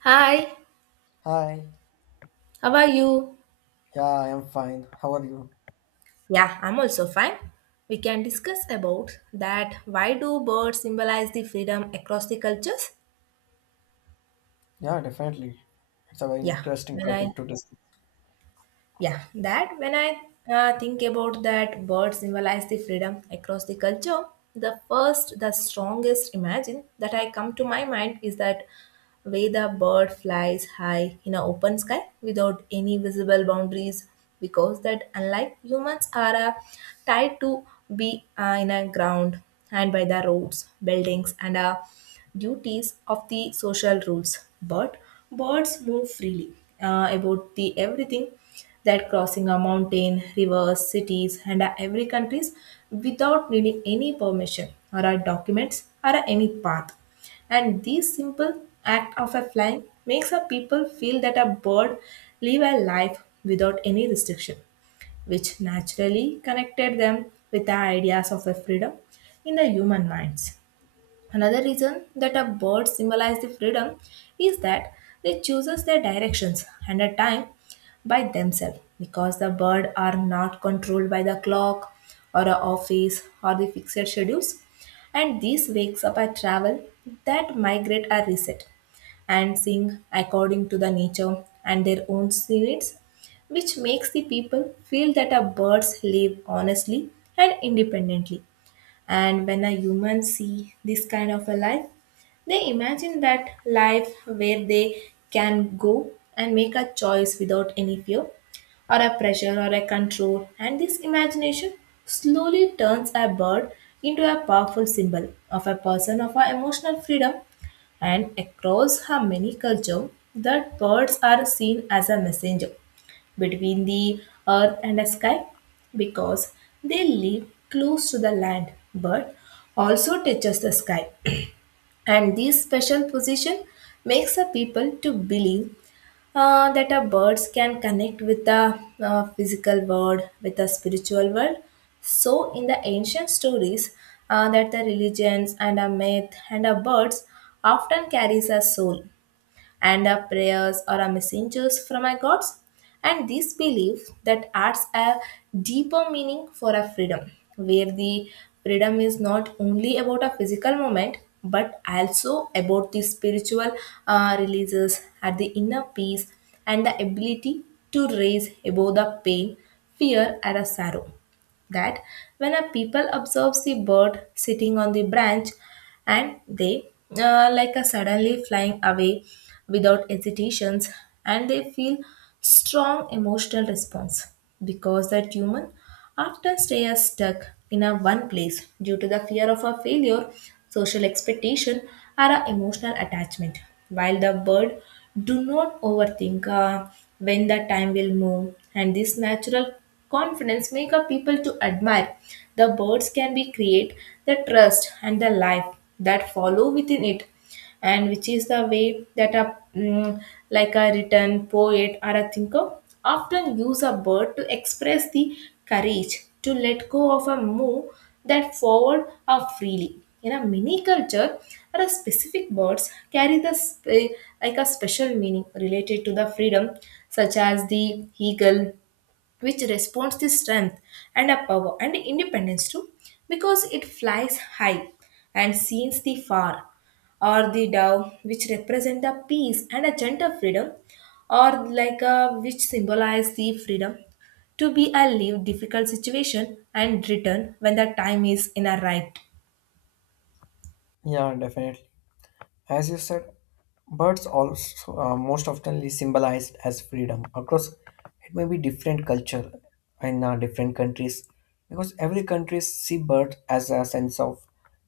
Hi, Hi, how are you? yeah, I am fine. How are you? Yeah, I'm also fine. We can discuss about that why do birds symbolize the freedom across the cultures? Yeah, definitely. It's a very Yeah. interesting When I. topic to discuss. Yeah, that when I think about that bird symbolize the freedom across the culture, the first, the strongest imagine that I come to my mind is that way the bird flies high in an open sky without any visible boundaries, because that unlike humans are tied to be in a ground and by the roads, buildings, and duties of the social rules. But birds move freely about the everything, that crossing a mountain, rivers, cities, and every countries without needing any permission or documents or any path. And this simple act of a flying makes a people feel that a bird live a life without any restriction, which naturally connected them with the ideas of a freedom in the human minds. Another reason that a bird symbolizes the freedom is that they chooses their directions and a time by themselves, because the bird are not controlled by the clock or a office or the fixed schedules. And this wakes up a travel that migrate are reset and sing according to the nature and their own needs, which makes the people feel that a birds live honestly and independently. And when a human see this kind of a life, they imagine that life where they can go and make a choice without any fear or a pressure or a control. And this imagination slowly turns a bird into a powerful symbol of a person of our emotional freedom. And across her many culture, that birds are seen as a messenger between the earth and the sky, because they live close to the land but also touches the sky. And this special position makes the people to believe that a birds can connect with the physical world with the spiritual world. So in the ancient stories, that the religions and a myth and a birds often carries a soul and our prayers are our messengers from our gods. And this belief that adds a deeper meaning for our freedom, where the freedom is not only about a physical moment but also about the spiritual releases at the inner peace and the ability to raise above the pain, fear, and a sorrow. That when a people observes the bird sitting on the branch, and they like a suddenly flying away without hesitations, and they feel strong emotional response, because that human often stay as stuck in a one place due to the fear of a failure, social expectation, or a emotional attachment, while the bird do not overthink when the time will move. And this natural confidence make a people to admire the birds can be create the trust and the life that follow within it. And which is the way that a mm, like a written poet or a thinker often use a bird to express the courage to let go of a move that forward or freely in a mini culture, or a specific birds carry the like a special meaning related to the freedom, such as the eagle, which responds the strength and a power and independence too, because it flies high and sees the far, or the dove, which represent a peace and a gentle freedom, or like a which symbolize the freedom to be a leave difficult situation and return when the time is in a right. Yeah, definitely. As you said, birds also most often symbolized as freedom across it may be different culture in different countries because every country see bird as a sense of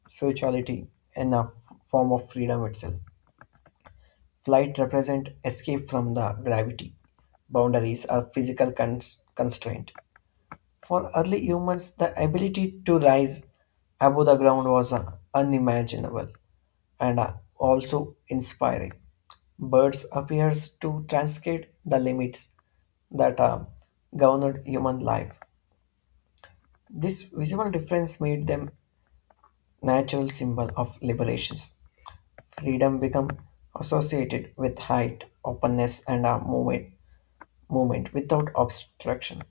spirituality and a form of freedom itself. Flight represent escape from the gravity, boundaries, or physical constraint. For early humans, the ability to rise above the ground was unimaginable and also inspiring. Birds appears to transcend the limits that governed human life. This visual difference made them natural symbol of liberations. Freedom become associated with height, openness, and movement, movement without obstruction.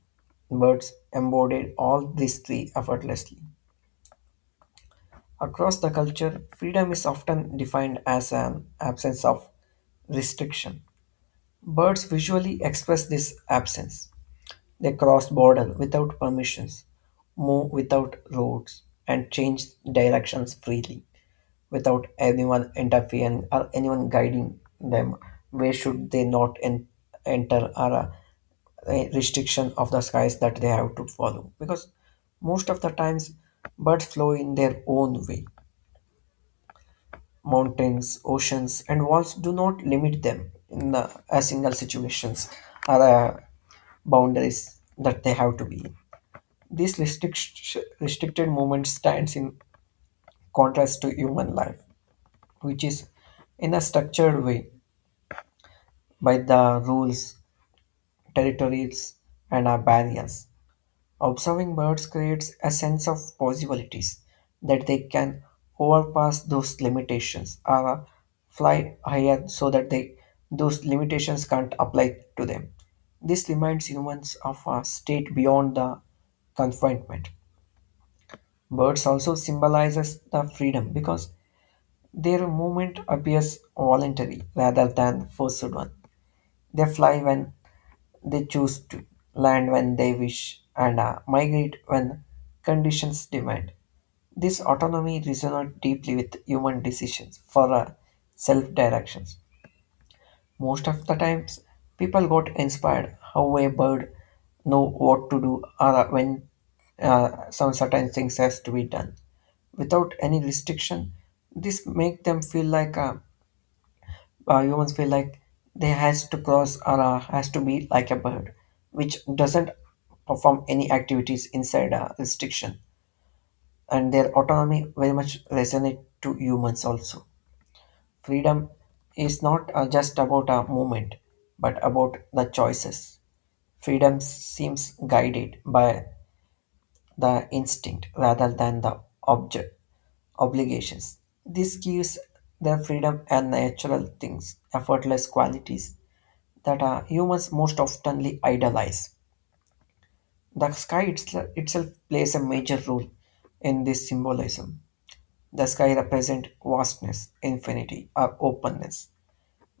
Birds embodied all these three effortlessly. Across the culture, freedom is often defined as an absence of restriction. Birds visually express this absence. They cross border without permissions, move without roads, and change directions freely without anyone interfering or anyone guiding them. Where should they not en- enter or a restriction of the skies that they have to follow? Because most of the times, birds flow in their own way. Mountains, oceans, and walls do not limit them in the, a single situations or the boundaries that they have to be in. Restricted movement stands in contrast to human life, which is in a structured way by the rules, territories, and our barriers. Observing birds creates a sense of possibilities that they can overpass those limitations or fly higher so that they, those limitations can't apply to them. This reminds humans of a state beyond the confinement. Birds also symbolizes the freedom because their movement appears voluntary rather than forced one. They fly when they choose to, land when they wish, and migrate when conditions demand. This autonomy resonates deeply with human decisions for self directions. Most of the times, people got inspired how a bird know what to do or when some certain things has to be done without any restriction. This make them feel like humans feel like they has to cross or has to be like a bird, which doesn't perform any activities inside a restriction. And their autonomy very much resonate to humans also. Freedom is not just about a movement, but about the choices. Freedom seems guided by the instinct rather than the object obligations. This gives their freedom and natural things, effortless qualities that humans most oftenly idolize. The itself plays a major role in this symbolism. The sky represents vastness, infinity, or openness,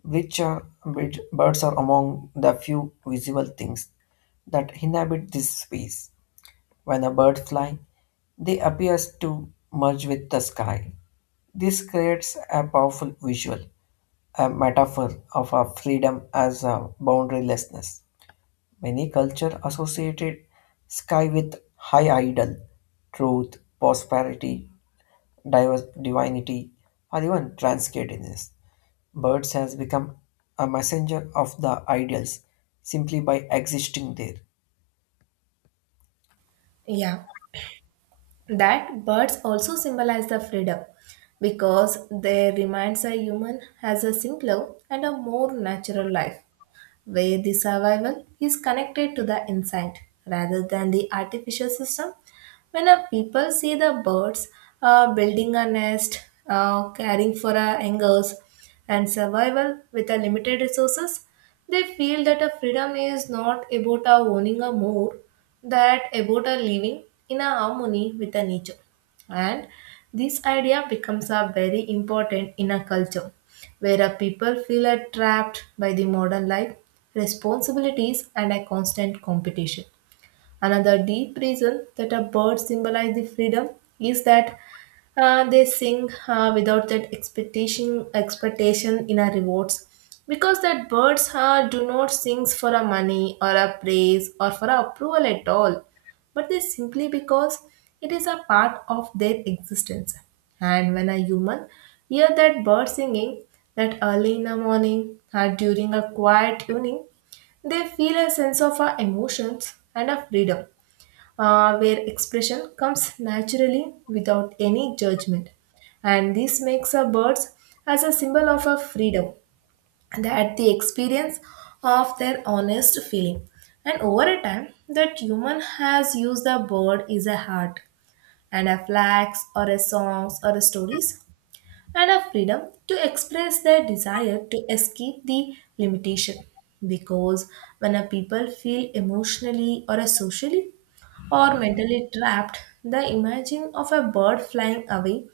which birds are among the few visible things that inhabit this space. When a bird flies, they appears to merge with the sky. This creates a powerful visual, a metaphor of our freedom as a boundarylessness. Many cultures associated sky with high ideal, truth, prosperity, diverse divinity, or even transcendence. Birds has become a messenger of the ideals simply by existing there. Yeah, that birds also symbolize the freedom because they reminds a human has a simpler and a more natural life, where the survival is connected to the inside rather than the artificial system. When a people see the birds building a nest, caring for angers, and survival with a limited resources, they feel that a freedom is not about a owning a more, that about a living in a harmony with the nature. And this idea becomes a very important in a culture where a people feel are trapped by the modern life, responsibilities, and a constant competition. Another deep reason that a bird symbolizes the freedom is that they sing without that expectation in a rewards, because that birds do not sing for a money or a praise or for a approval at all, but they simply because it is a part of their existence. And when a human hear that bird singing that early in the morning or during a quiet evening, they feel a sense of emotions and a freedom, where expression comes naturally without any judgment. And this makes a birds as a symbol of a freedom that the experience of their honest feeling. And over a time, that human has used the bird is a heart and a flags or a songs or a stories and a freedom to express their desire to escape the limitation, because when a people feel emotionally or a socially or mentally trapped, the imaging of a bird flying away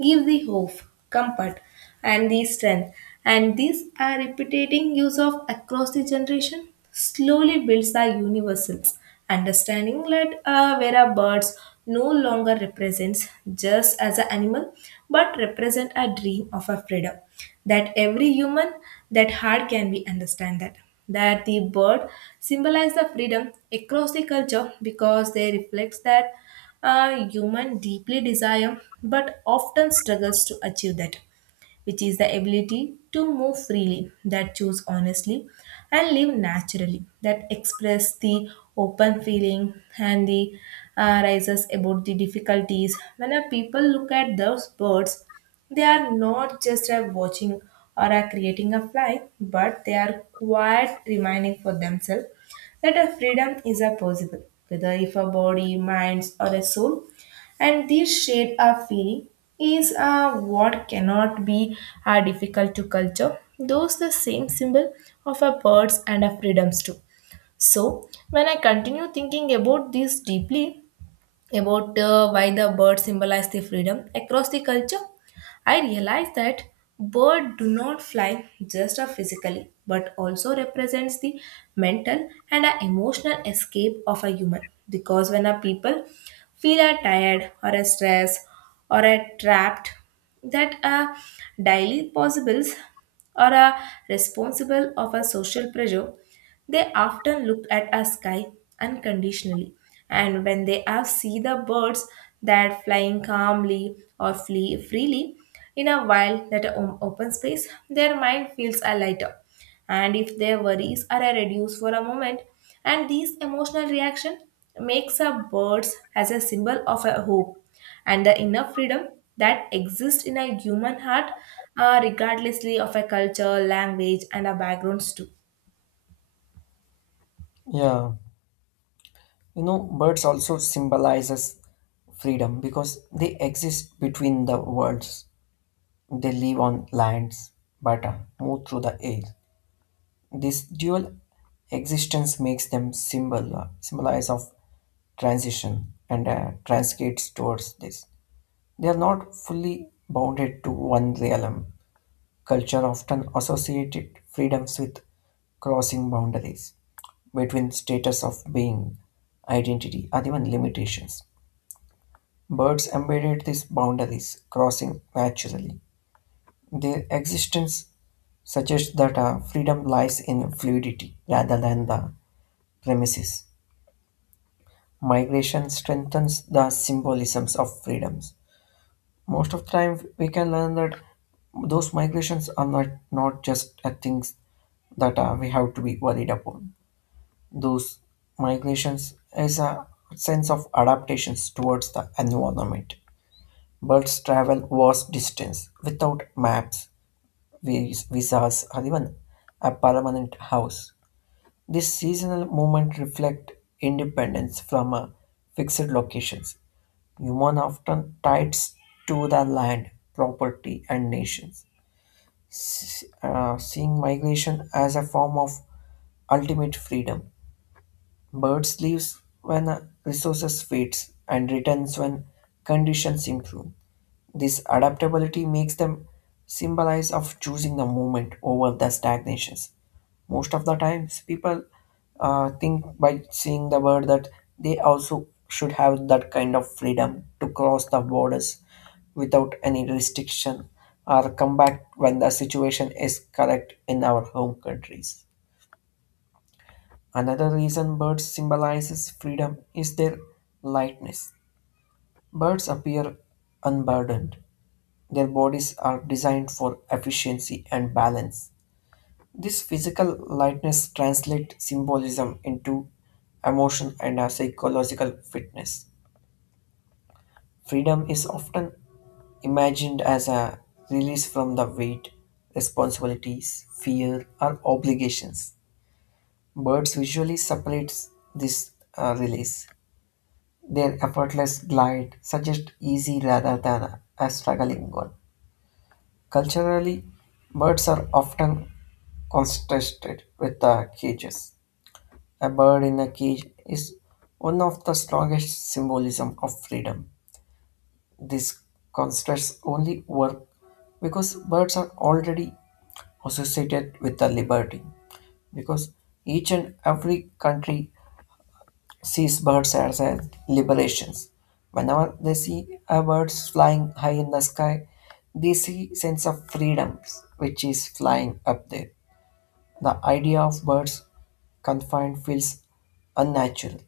gives the hope, comfort, and the strength. And these are repeating use of across the generation slowly builds the universals. Understanding that where a birds no longer represents just as an animal, but represent a dream of a freedom that every human, that heart can be understand that that the bird symbolize the freedom across the culture because they reflect that human deeply desire but often struggles to achieve that, which is the ability to move freely, that choose honestly and live naturally, that express the open feeling and the rises about the difficulties. When a people look at those birds, they are not just a watching or a creating a fly, but they are quite reminding for themselves that a freedom is a possible, whether if a body, minds, or a soul. And this shared our feeling is what cannot be difficult to culture those the same symbol of our birds and our freedoms too. So when I continue thinking about this deeply about why the bird symbolize the freedom across the culture, I realized that bird do not fly just physically but also represents the mental and emotional escape of a human, because when a people feel tired or stressed or trapped, that are daily possibles or are responsible of a social pressure, they often look at a sky unconditionally. And when they have see the birds that flying calmly or flee freely in a wild that open space, their mind feels a lighter. And if their worries are a reduced for a moment, and these emotional reaction makes a birds as a symbol of a hope and the inner freedom that exists in a human heart, regardlessly of a culture, language, and a backgrounds too. Yeah, you know, birds also symbolizes freedom because they exist between the worlds. They live on lands, but move through the air. This dual existence makes them symbolize of transition and transcends towards this. They are not fully bounded to one realm. Culture often associated freedoms with crossing boundaries between status of being, identity, or even limitations. Birds embedded these boundaries, crossing naturally. Their existence suggests that freedom lies in fluidity rather than the premises. Migration strengthens the symbolisms of freedoms. Most of the time, we can learn that those migrations are not just a things that we have to be worried upon. Those migrations is a sense of adaptations towards the environment. Birds travel vast distance without maps, visas, or even a permanent house. This seasonal movement reflect independence from fixed locations. Humans often tied to the land, property, and nations, seeing migration as a form of ultimate freedom. Birds leaves when resources fades and returns when conditions improve. This adaptability makes them symbolize of choosing the movement over the stagnations. Most of the times, people think by seeing the word that they also should have that kind of freedom to cross the borders without any restriction or come back when the situation is correct in our home countries. Another reason birds symbolizes freedom is their lightness. Birds appear unburdened, their bodies are designed for efficiency and balance. This physical lightness translates symbolism into emotion and a psychological fitness. Freedom is often imagined as a release from the weight, responsibilities, fear, or obligations. Birds visually separates this release. Their effortless glide suggests easy rather than a struggling one. Culturally, birds are often contrasted with the cages. A bird in a cage is one of the strongest symbolism of freedom. These contrasts only work because birds are already associated with the liberty. Because each and every country sees birds as a liberations. Whenever they see a bird flying high in the sky, they see sense of freedoms which is flying up there. The idea of birds confined feels unnatural.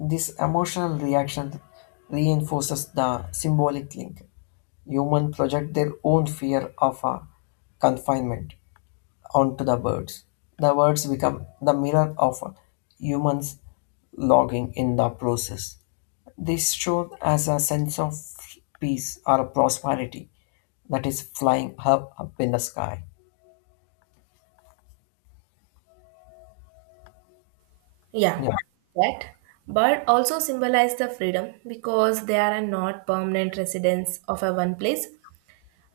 This emotional reaction reinforces the symbolic link. Humans project their own fear of confinement onto the birds. The birds become the mirror of humans logging in the process. This shows as a sense of peace or prosperity that is flying up, up in the sky. Yeah, Yeah. that. But also symbolize the freedom because they are not permanent residents of a one place,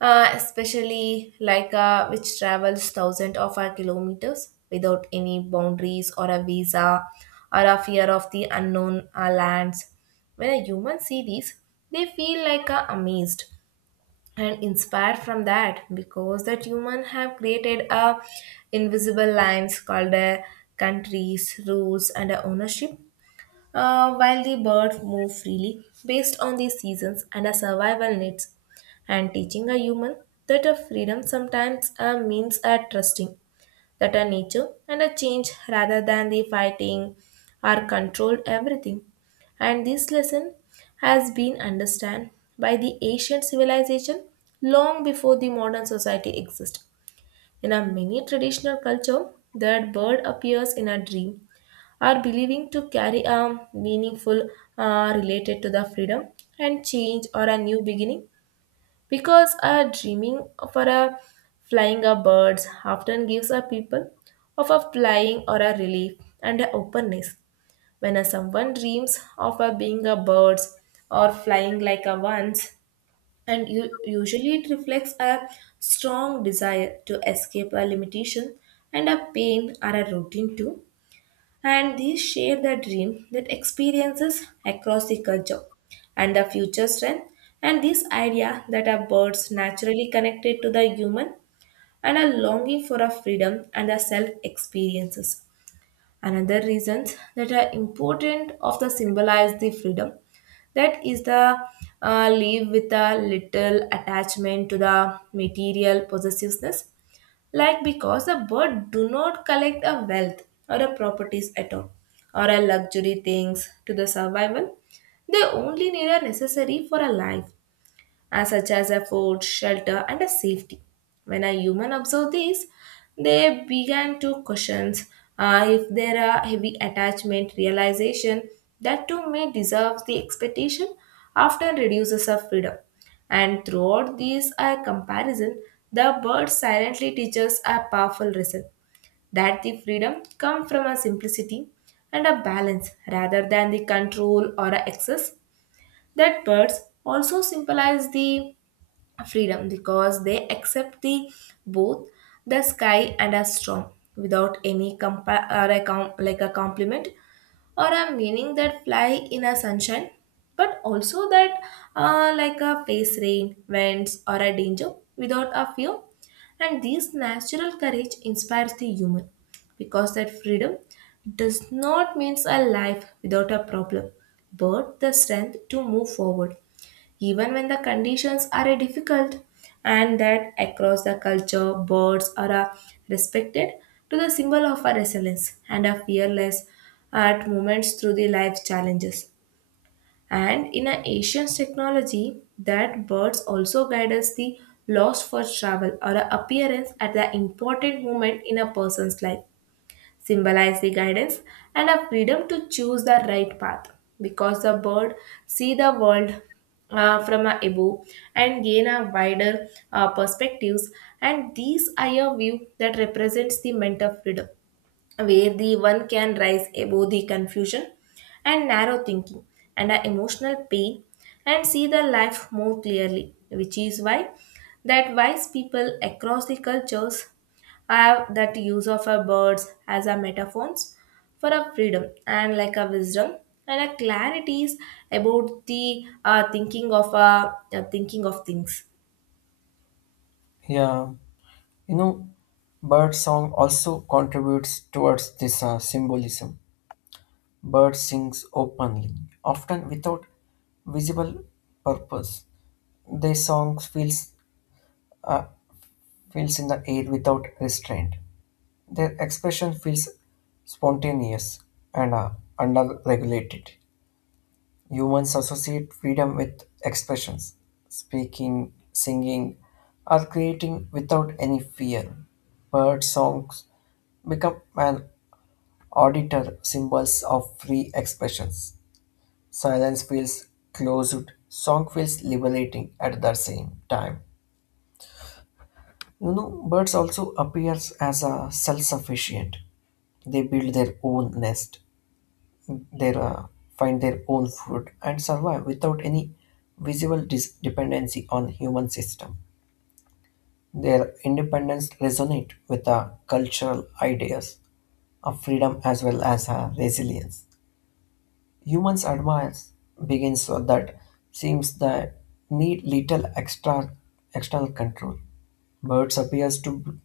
especially like which travels thousands of our kilometers without any boundaries or a visa or a fear of the unknown lands. When a human see these, they feel like amazed and inspired from that, because that human have created a invisible lines called countries, rules, and ownership, while the birds move freely based on the seasons and our survival needs, and teaching a human that a freedom sometimes means a trusting that a nature and a change rather than the fighting are controlled everything. And this lesson has been understood by the ancient civilization long before the modern society exists. In a many traditional culture, that bird appears in a dream are believing to carry a meaningful related to the freedom and change or a new beginning, because a dreaming for a flying a birds often gives a people of a flying or a relief and a openness. When a someone dreams of a being a birds or flying like a once, and usually it reflects a strong desire to escape a limitation and a pain or a routine too, and these share the dream that experiences across the culture and the future strength, and this idea that are birds naturally connected to the human and a longing for a freedom and a self experiences. Another reasons that are important of the symbolize the freedom, that is the live with a little attachment to the material possessiveness, like because a bird do not collect a wealth or a properties at all or a luxury things to the survival. They only need a necessary for a life as such as a food, shelter, and a safety. When a human observed these, they began to question if there are heavy attachment realization that too may deserve the expectation often reduces our freedom. And throughout these comparison, the bird silently teaches a powerful lesson that the freedom come from a simplicity and a balance rather than the control or a excess. That birds also symbolize the freedom because they accept the both the sky and a storm without any compa- or a com- like a compliment or a meaning that fly in a sunshine but also that like a face rain winds or a danger without a fear and this natural courage inspires the human because that freedom does not means a life without a problem but the strength to move forward even when the conditions are difficult. And that across the culture birds are respected to the symbol of a resilience and a fearless at moments through the life challenges, and in a ancient technology that birds also guide us the lost for travel or a appearance at the important moment in a person's life symbolize the guidance and a freedom to choose the right path because the bird see the world from a above and gain a wider perspectives, and these are a view that represents the mental freedom where the one can rise above the confusion and narrow thinking and our emotional pain and see the life more clearly, which is why that wise people across the cultures have that use of our birds as a metaphors for a freedom and like a wisdom and a clarities about the thinking of things. Yeah. You know, bird song also contributes towards this symbolism. Bird sings openly, often without visible purpose. Their song feels uh, feels in the air without restraint. Their expression feels spontaneous and under-regulated. Humans associate freedom with expressions, speaking, singing, or creating without any fear. Bird songs become an Auditor symbols of free expressions. Silence feels closed, song feels liberating at the same time. You know, birds also appears as a self-sufficient. They build their own nest, their find their own food, and survive without any visible dependency on human system. Their independence resonate with the cultural ideas of freedom as well as resilience. Humans admires begins so that seems that need little extra external control. Birds appears to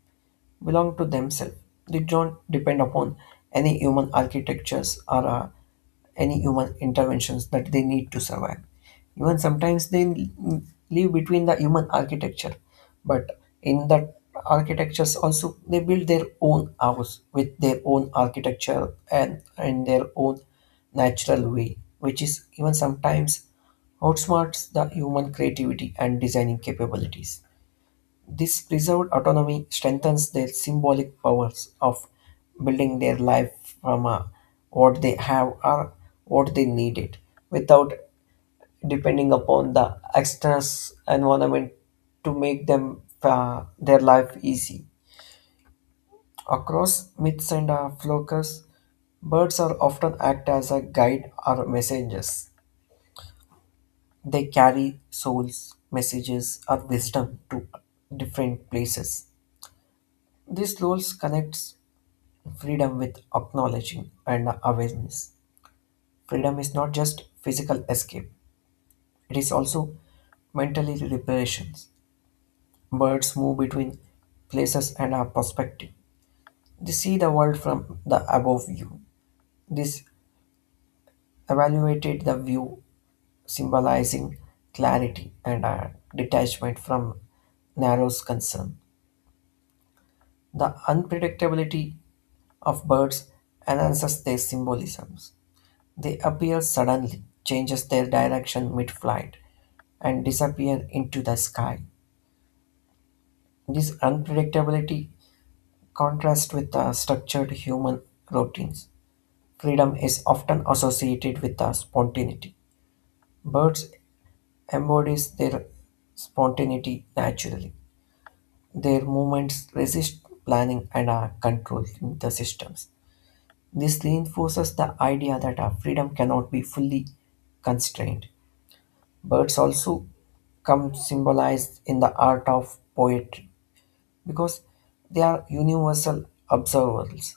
belong to themselves. They don't depend upon any human architectures or any human interventions that they need to survive. Even sometimes live between the human architecture, but in that architectures also they build their own house with their own architecture and in their own natural way, which is even sometimes outsmarts the human creativity and designing capabilities. This preserved autonomy strengthens their symbolic powers of building their life from what they have or what they needed without depending upon the external environment to make them their life easy. Across myths and folklores, birds are often act as a guide or messengers. They carry souls, messages, or wisdom to different places. These roles connects freedom with acknowledging and awareness. Freedom is not just physical escape, it is also mentally reparations. Birds move between places and our perspective. They see the world from the above view. This evaluated the view symbolizing clarity and a detachment from narrows concern. The unpredictability of birds enhances their symbolism. They appear suddenly, changes their direction mid-flight, and disappear into the sky. This unpredictability contrasts with the structured human routines. Freedom is often associated with the spontaneity. Birds embody their spontaneity naturally. Their movements resist planning and are controlling the systems. This reinforces the idea that our freedom cannot be fully constrained. Birds also come symbolized in the art of poetry because they are universal observables.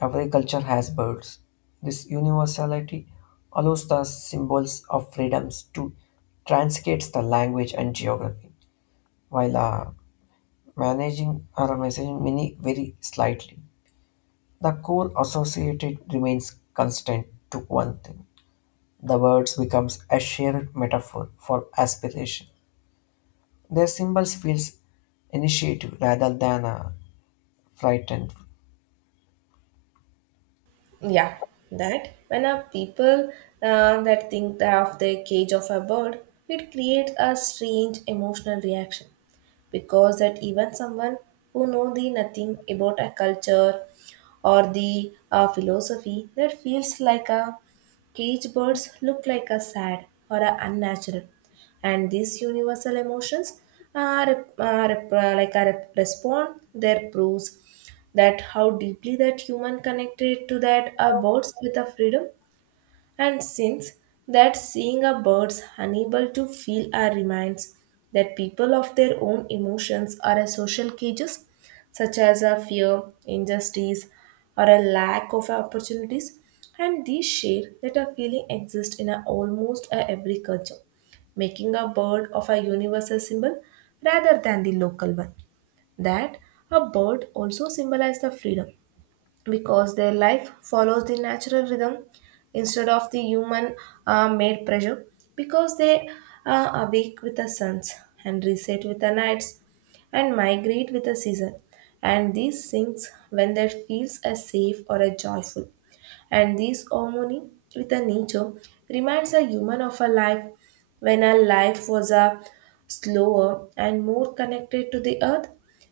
Every culture has birds. This universality allows the symbols of freedoms to translate the language and geography while managing or messaging many very slightly. The core associated remains constant to one thing. The words becomes a shared metaphor for aspiration. Their symbols feels initiative rather than frightened. Yeah, that when a people that think that of the cage of a bird, it creates a strange emotional reaction because that even someone who know the nothing about a culture or the philosophy that feels like a cage birds look like a sad or a unnatural, and these universal emotions are, respond there proves that how deeply that human connected to that birds with a freedom. And since that seeing a birds unable to feel our reminds that people of their own emotions are a social cages, such as a fear, injustice, or a lack of opportunities, and these share that a feeling exists in a, almost a every culture, making a bird of a universal symbol rather than the local one. That a bird also symbolizes the freedom because their life follows the natural rhythm instead of the human made pressure because they awake with the suns and reset with the nights and migrate with the season, and these things when there feels a safe or a joyful, and this harmony with the nature reminds a human of a life when our life was a slower and more connected to the earth,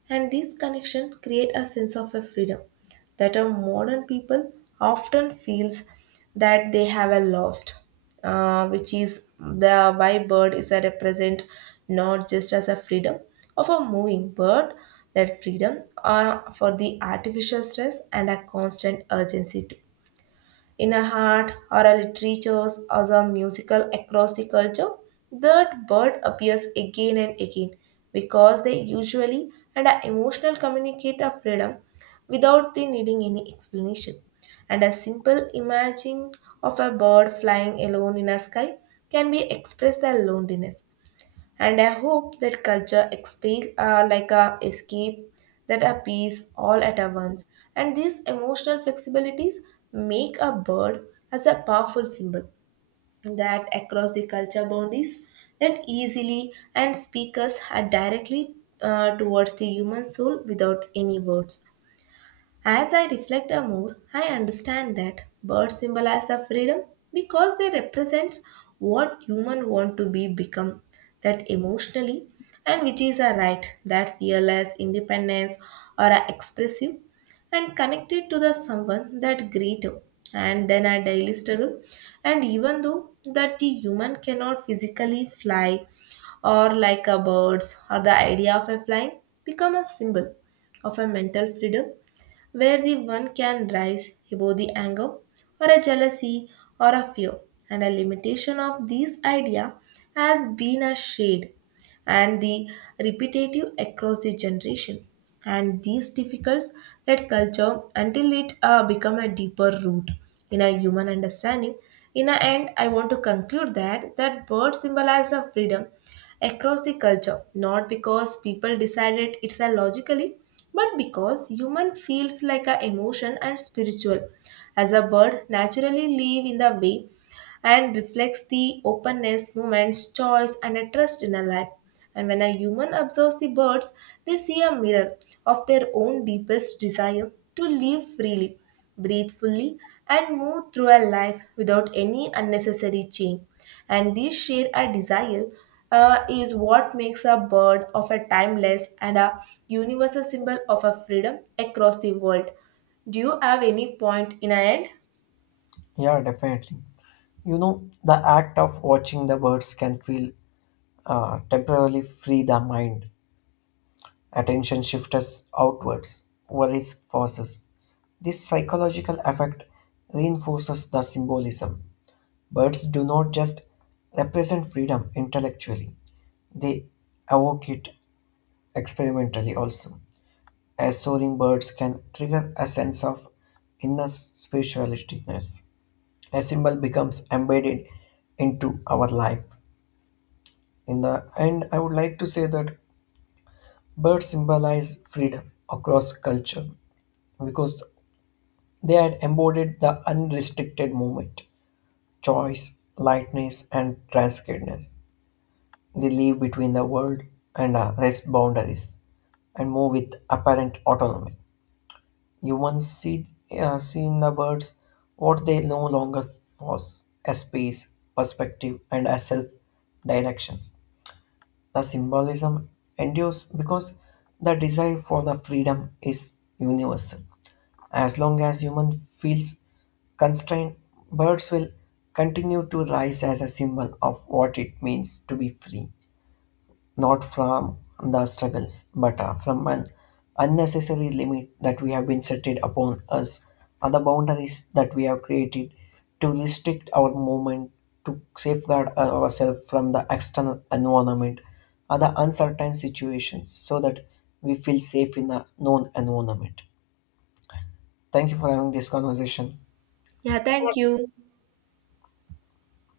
and this connection create a sense of a freedom that a modern people often feels that they have a lost, which is the why bird is a represent not just as a freedom of a moving bird, that freedom for the artificial stress and a constant urgency too in a art or a literatures or a musical across the culture, that bird appears again and again because they usually and are emotional communicate of freedom without the needing any explanation. And a simple imaging of a bird flying alone in a sky can be expressed as loneliness, and I hope that culture expands like a escape that appears all at a once. And these emotional flexibilities make a bird as a powerful symbol that across the culture boundaries that easily and speakers are directly towards the human soul without any words. As I reflect more, I understand that birds symbolize the freedom because they represent what human want to be become that emotionally, and which is a right that fearless independence or a expressive and connected to the someone that greater and then a daily struggle. And even though that the human cannot physically fly or like a birds or the idea of a flying become a symbol of a mental freedom where the one can rise above the anger or a jealousy or a fear. And a limitation of this idea has been a shade and the repetitive across the generation. And these difficulties that culture until it become a deeper root in a human understanding. In the end, I want to conclude that that bird symbolize the freedom across the culture, not because people decided it's a logically, but because human feels like a emotion and spiritual. As a bird naturally live in the way, and reflects the openness, moments, choice, and a trust in a life. And when a human observes the birds, they see a mirror of their own deepest desire to live freely, breathe fully, and move through a life without any unnecessary chain. And this share a desire is what makes a bird of a timeless and a universal symbol of a freedom across the world. Do you have any point in a end? Yeah, definitely. You know, the act of watching the birds can feel temporarily free the mind. Attention shifts outwards. Worries forces. This psychological effect reinforces the symbolism. Birds do not just represent freedom intellectually; they evoke it experimentally also. As soaring birds can trigger a sense of inner spiritualness. A symbol becomes embedded into our life. In the end, I would like to say that birds symbolize freedom across culture because they had embodied the unrestricted movement, choice, lightness, and transcendence. They live between the world and rest boundaries and move with apparent autonomy. Humans see in the birds what they no longer was a space, perspective, and a self directions. The symbolism endures because the desire for the freedom is universal. As long as human feels constrained, birds will continue to rise as a symbol of what it means to be free not from the struggles, but from an unnecessary limit that we have been set it upon us, are the boundaries that we have created to restrict our movement, to safeguard ourselves from the external environment, are the uncertain situations so that we feel safe in the known environment. Thank you for having this conversation. Yeah, thank you.